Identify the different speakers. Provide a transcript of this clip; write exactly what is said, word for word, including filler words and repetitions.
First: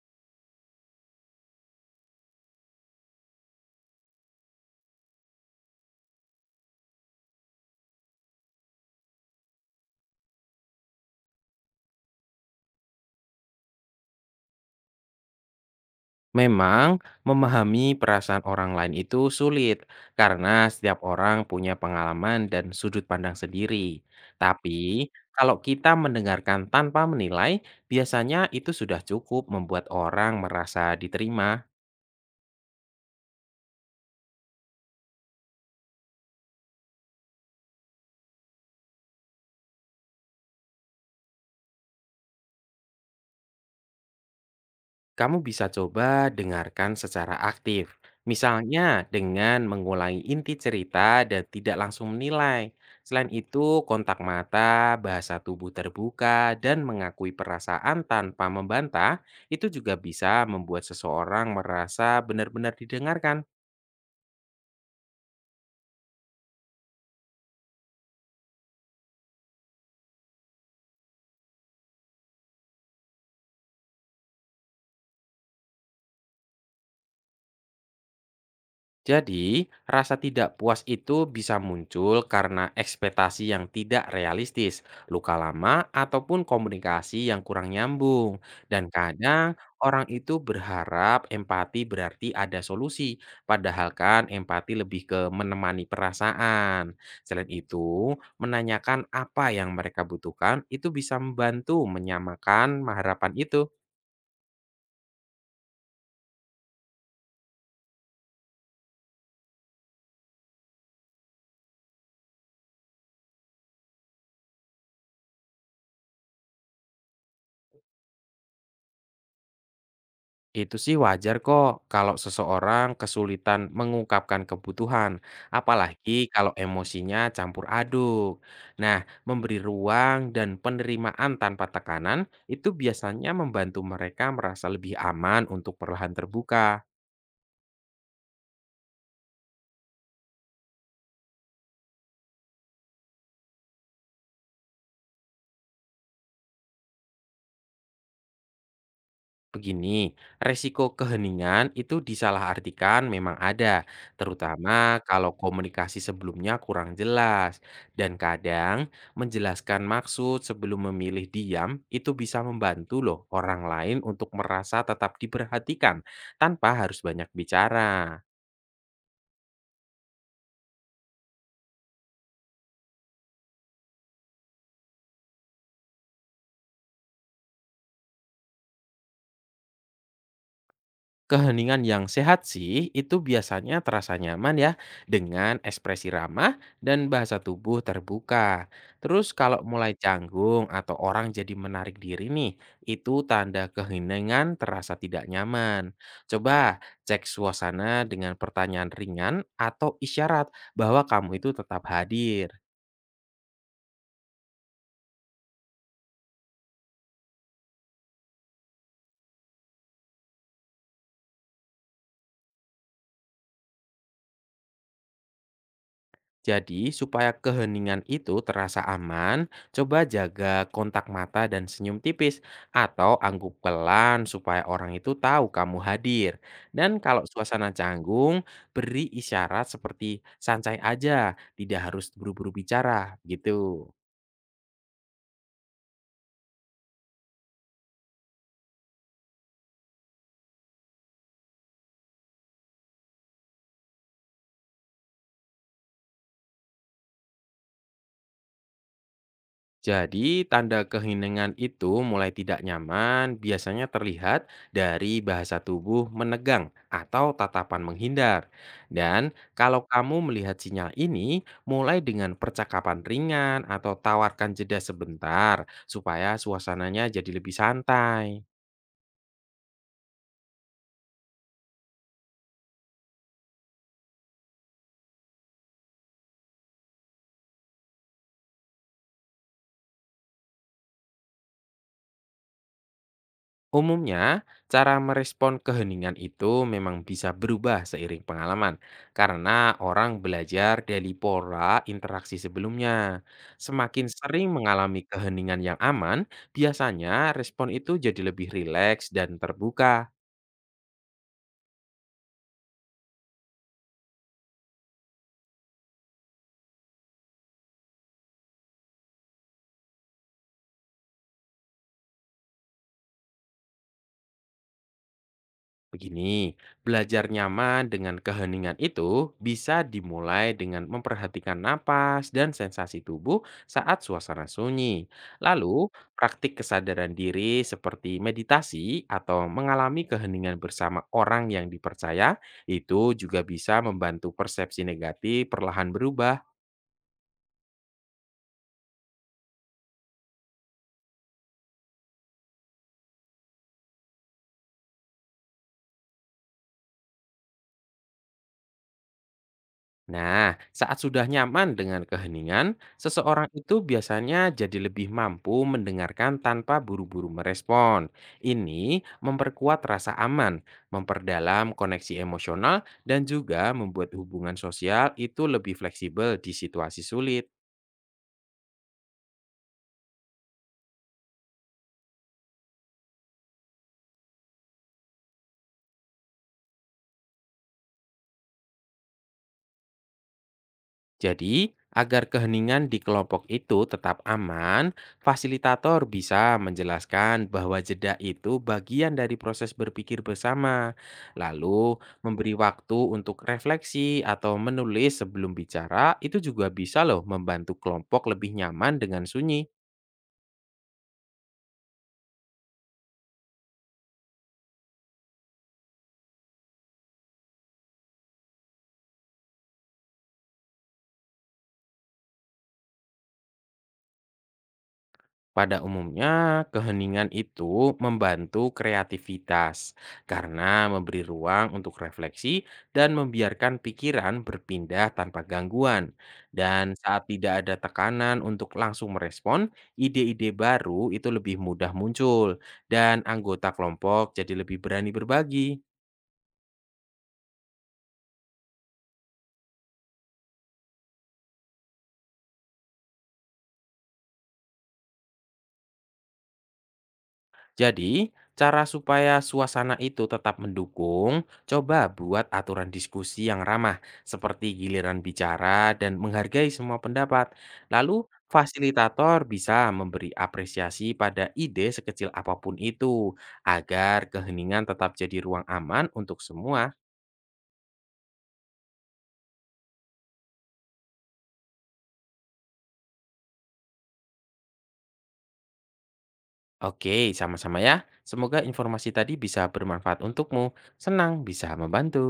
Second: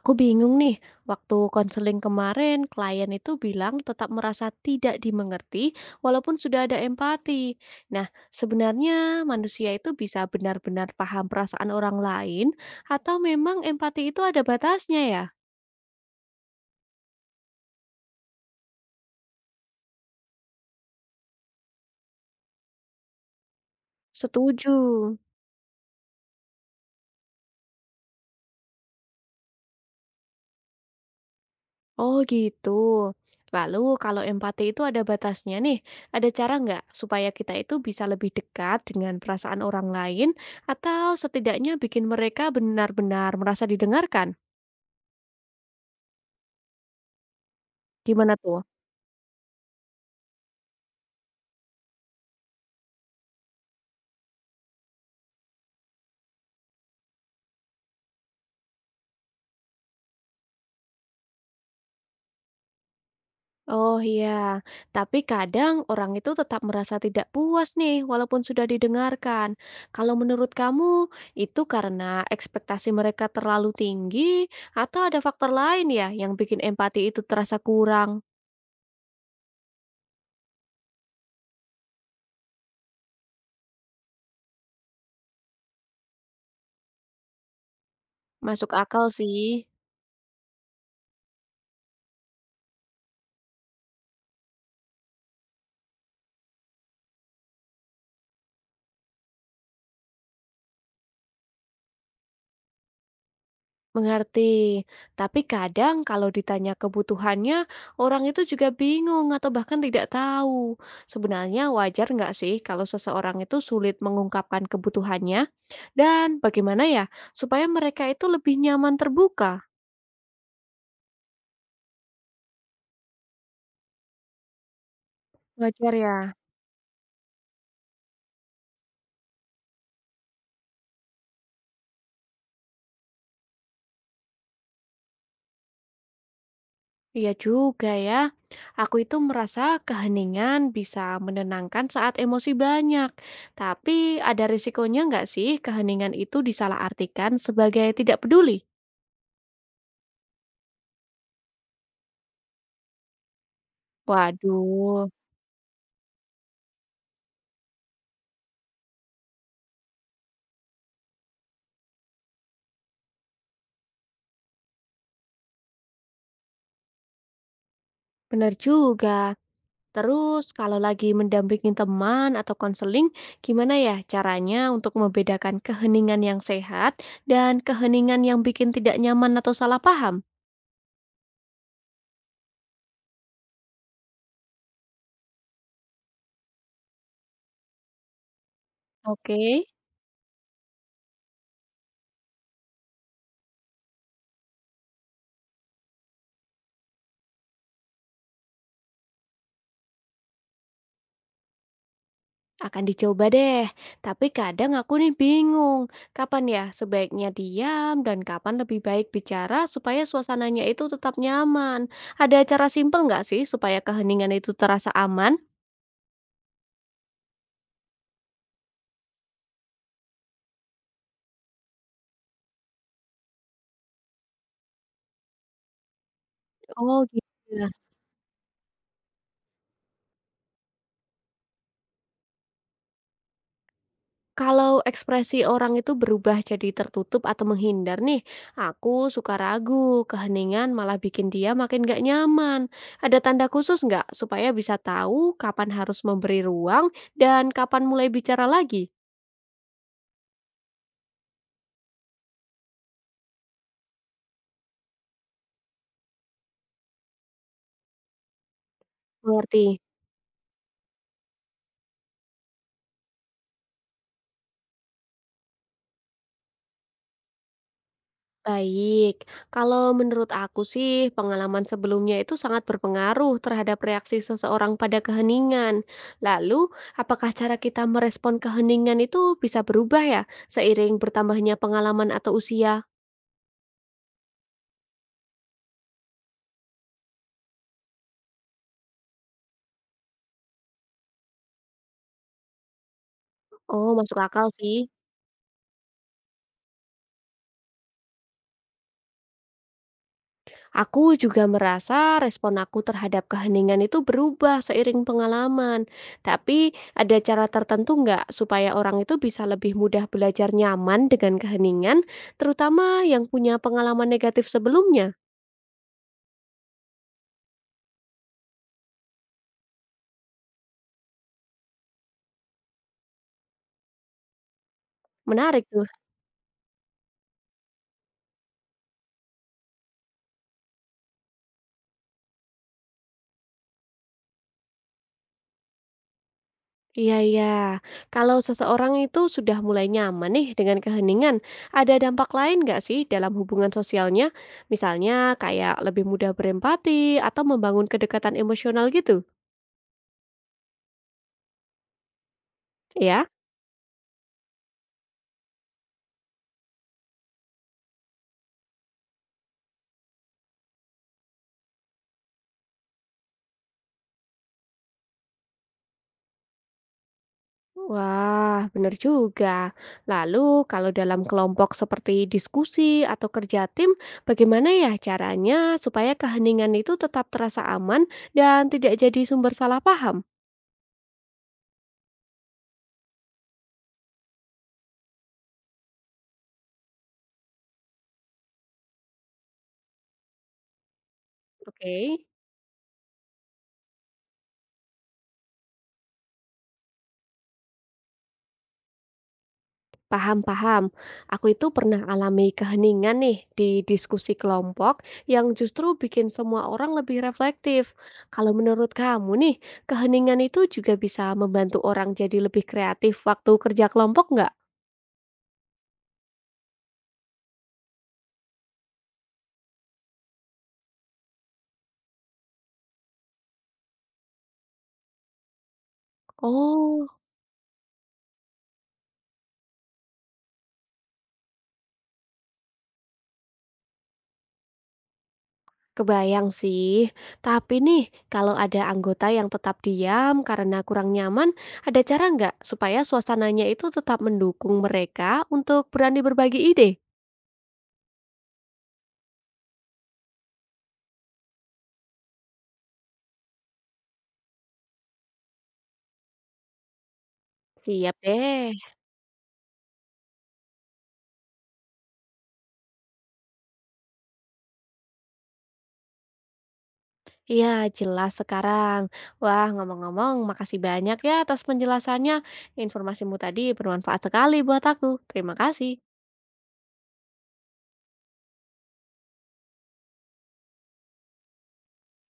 Speaker 1: Aku bingung nih, waktu konseling kemarin klien itu bilang tetap merasa tidak dimengerti walaupun sudah ada empati. Nah, sebenarnya manusia itu bisa benar-benar paham perasaan orang lain atau memang empati itu ada batasnya ya?
Speaker 2: Memang, memahami perasaan orang lain itu sulit karena setiap orang punya pengalaman dan sudut pandang sendiri.
Speaker 1: Setuju.
Speaker 2: Tapi, kalau kita mendengarkan tanpa menilai, biasanya itu sudah cukup membuat orang merasa diterima.
Speaker 1: Oh gitu. Lalu kalau empati itu ada batasnya nih, ada cara nggak supaya kita itu bisa lebih dekat dengan perasaan orang lain atau setidaknya bikin mereka benar-benar merasa didengarkan?
Speaker 2: Kamu bisa coba dengarkan secara aktif,
Speaker 1: Gimana tuh?
Speaker 2: misalnya dengan mengulangi inti cerita dan tidak langsung menilai. Selain itu, kontak mata, bahasa tubuh terbuka, dan mengakui perasaan tanpa membantah itu juga bisa membuat seseorang merasa benar-benar didengarkan.
Speaker 1: Oh iya, tapi kadang orang itu tetap merasa tidak puas nih walaupun sudah didengarkan. Kalau menurut kamu itu karena ekspektasi mereka terlalu tinggi atau ada faktor lain ya yang bikin empati itu terasa kurang?
Speaker 2: Jadi, rasa tidak puas itu bisa muncul karena ekspektasi yang tidak realistis, luka lama, ataupun komunikasi yang kurang nyambung.
Speaker 1: Masuk
Speaker 2: Dan
Speaker 1: akal sih.
Speaker 2: kadang orang itu berharap empati berarti ada solusi, padahal kan empati lebih ke menemani perasaan. Selain itu, menanyakan apa yang mereka butuhkan itu bisa membantu menyamakan harapan itu.
Speaker 1: Mengerti. Tapi kadang kalau ditanya kebutuhannya, orang itu juga bingung atau bahkan tidak tahu. Sebenarnya wajar nggak sih kalau seseorang itu sulit mengungkapkan kebutuhannya? Dan bagaimana ya supaya mereka itu lebih nyaman terbuka?
Speaker 2: Itu sih wajar kok kalau seseorang kesulitan mengungkapkan kebutuhan,
Speaker 1: Wajar
Speaker 2: apalagi
Speaker 1: ya.
Speaker 2: kalau emosinya campur aduk. Nah, memberi ruang dan penerimaan tanpa tekanan itu biasanya membantu mereka merasa lebih aman untuk perlahan terbuka.
Speaker 1: Iya juga ya. Aku itu merasa keheningan bisa menenangkan saat emosi banyak. Tapi ada risikonya nggak sih keheningan itu disalahartikan sebagai tidak peduli?
Speaker 2: Begini, resiko keheningan itu disalahartikan memang ada, terutama
Speaker 1: Waduh.
Speaker 2: kalau komunikasi sebelumnya kurang jelas. Dan kadang menjelaskan maksud sebelum memilih diam itu bisa membantu loh orang lain untuk merasa tetap diperhatikan tanpa harus banyak bicara.
Speaker 1: Benar juga. Terus kalau lagi mendampingi teman atau konseling, gimana ya caranya untuk membedakan keheningan yang sehat dan keheningan yang bikin tidak nyaman atau salah paham?
Speaker 2: Keheningan yang sehat sih itu biasanya terasa nyaman ya dengan ekspresi ramah dan bahasa tubuh terbuka. Terus
Speaker 1: Oke,
Speaker 2: kalau mulai canggung atau orang jadi menarik diri nih, itu tanda keheningan terasa tidak nyaman. Coba cek suasana dengan pertanyaan ringan atau isyarat bahwa kamu itu tetap hadir.
Speaker 1: akan dicoba deh. Tapi kadang aku nih bingung, kapan ya sebaiknya diam dan kapan lebih baik bicara supaya suasananya itu tetap nyaman. Ada cara simpel nggak sih supaya keheningan itu terasa aman?
Speaker 2: Jadi, supaya keheningan itu terasa aman, coba jaga kontak mata dan senyum tipis atau angguk pelan supaya orang itu tahu kamu hadir. Dan
Speaker 1: Oh gitu.
Speaker 2: kalau suasana canggung, beri isyarat seperti santai aja, tidak harus buru-buru bicara, gitu.
Speaker 1: Kalau ekspresi orang itu berubah jadi tertutup atau menghindar nih, aku suka ragu, keheningan malah bikin dia makin gak nyaman. Ada tanda khusus nggak supaya bisa tahu kapan harus memberi ruang dan kapan mulai bicara lagi?
Speaker 2: Jadi, tanda keheningan itu mulai tidak nyaman biasanya terlihat dari bahasa tubuh menegang atau tatapan menghindar. Dan
Speaker 1: Mengerti?
Speaker 2: kalau kamu melihat sinyal ini, mulai dengan percakapan ringan atau tawarkan jeda sebentar supaya suasananya jadi lebih santai.
Speaker 1: Baik, kalau menurut aku sih pengalaman sebelumnya itu sangat berpengaruh terhadap reaksi seseorang pada keheningan. Lalu, apakah cara kita merespon keheningan itu bisa berubah ya seiring bertambahnya pengalaman atau usia?
Speaker 2: Umumnya, cara merespon keheningan itu memang bisa berubah seiring pengalaman, karena orang belajar dari pola interaksi sebelumnya.
Speaker 1: Oh,
Speaker 2: Semakin
Speaker 1: masuk akal
Speaker 2: sering
Speaker 1: sih.
Speaker 2: mengalami keheningan yang aman, biasanya respon itu jadi lebih rileks dan terbuka.
Speaker 1: Aku juga merasa respon aku terhadap keheningan itu berubah seiring pengalaman. Tapi ada cara tertentu nggak supaya orang itu bisa lebih mudah belajar nyaman dengan keheningan, terutama yang punya pengalaman negatif sebelumnya?
Speaker 2: Begini, belajar nyaman dengan keheningan itu bisa dimulai dengan memperhatikan napas dan sensasi tubuh saat suasana sunyi.
Speaker 1: Menarik tuh.
Speaker 2: Lalu, praktik kesadaran diri seperti meditasi atau mengalami keheningan bersama orang yang dipercaya itu juga bisa membantu persepsi negatif perlahan berubah.
Speaker 1: Iya, iya. Kalau seseorang itu sudah mulai nyaman nih dengan keheningan, ada dampak lain nggak sih dalam hubungan sosialnya? Misalnya kayak lebih mudah berempati atau membangun kedekatan emosional gitu,
Speaker 2: Nah, saat sudah nyaman dengan keheningan,
Speaker 1: ya?
Speaker 2: seseorang itu biasanya jadi lebih mampu mendengarkan tanpa buru-buru merespon. Ini memperkuat rasa aman, memperdalam koneksi emosional, dan juga membuat hubungan sosial itu lebih fleksibel di situasi sulit.
Speaker 1: Wah, benar juga. Lalu, kalau dalam kelompok seperti diskusi atau kerja tim, bagaimana ya caranya supaya keheningan itu tetap terasa aman dan tidak jadi sumber salah paham?
Speaker 2: Jadi, agar keheningan di kelompok itu tetap aman, fasilitator bisa menjelaskan bahwa jeda itu bagian dari proses berpikir bersama,
Speaker 1: Oke.
Speaker 2: lalu memberi waktu untuk refleksi atau menulis sebelum bicara. Itu juga bisa, loh, membantu kelompok lebih nyaman dengan sunyi.
Speaker 1: Paham-paham, aku itu pernah alami keheningan nih di diskusi kelompok yang justru bikin semua orang lebih reflektif. Kalau menurut kamu nih, keheningan itu juga bisa membantu orang jadi lebih kreatif waktu kerja kelompok nggak?
Speaker 2: Pada umumnya, keheningan itu membantu kreativitas karena memberi ruang untuk refleksi dan membiarkan pikiran berpindah tanpa gangguan. Dan
Speaker 1: Oh.
Speaker 2: saat tidak ada tekanan untuk langsung merespon, ide-ide baru itu lebih mudah muncul dan anggota kelompok jadi lebih berani berbagi.
Speaker 1: Kebayang sih, tapi nih kalau ada anggota yang tetap diam karena kurang nyaman, ada cara nggak supaya suasananya itu tetap mendukung mereka untuk berani berbagi ide?
Speaker 2: Jadi, cara supaya suasana itu tetap mendukung, coba buat aturan diskusi yang ramah, seperti giliran bicara dan menghargai semua pendapat.
Speaker 1: Siap
Speaker 2: Lalu,
Speaker 1: deh.
Speaker 2: fasilitator bisa memberi apresiasi pada ide sekecil apapun itu, agar keheningan tetap jadi ruang aman untuk semua.
Speaker 1: Iya, jelas sekarang. Wah, ngomong-ngomong, makasih banyak ya atas penjelasannya. Informasimu tadi bermanfaat sekali buat aku. Terima kasih.
Speaker 2: Oke, sama-sama ya. Semoga informasi tadi bisa bermanfaat untukmu. Senang bisa membantu.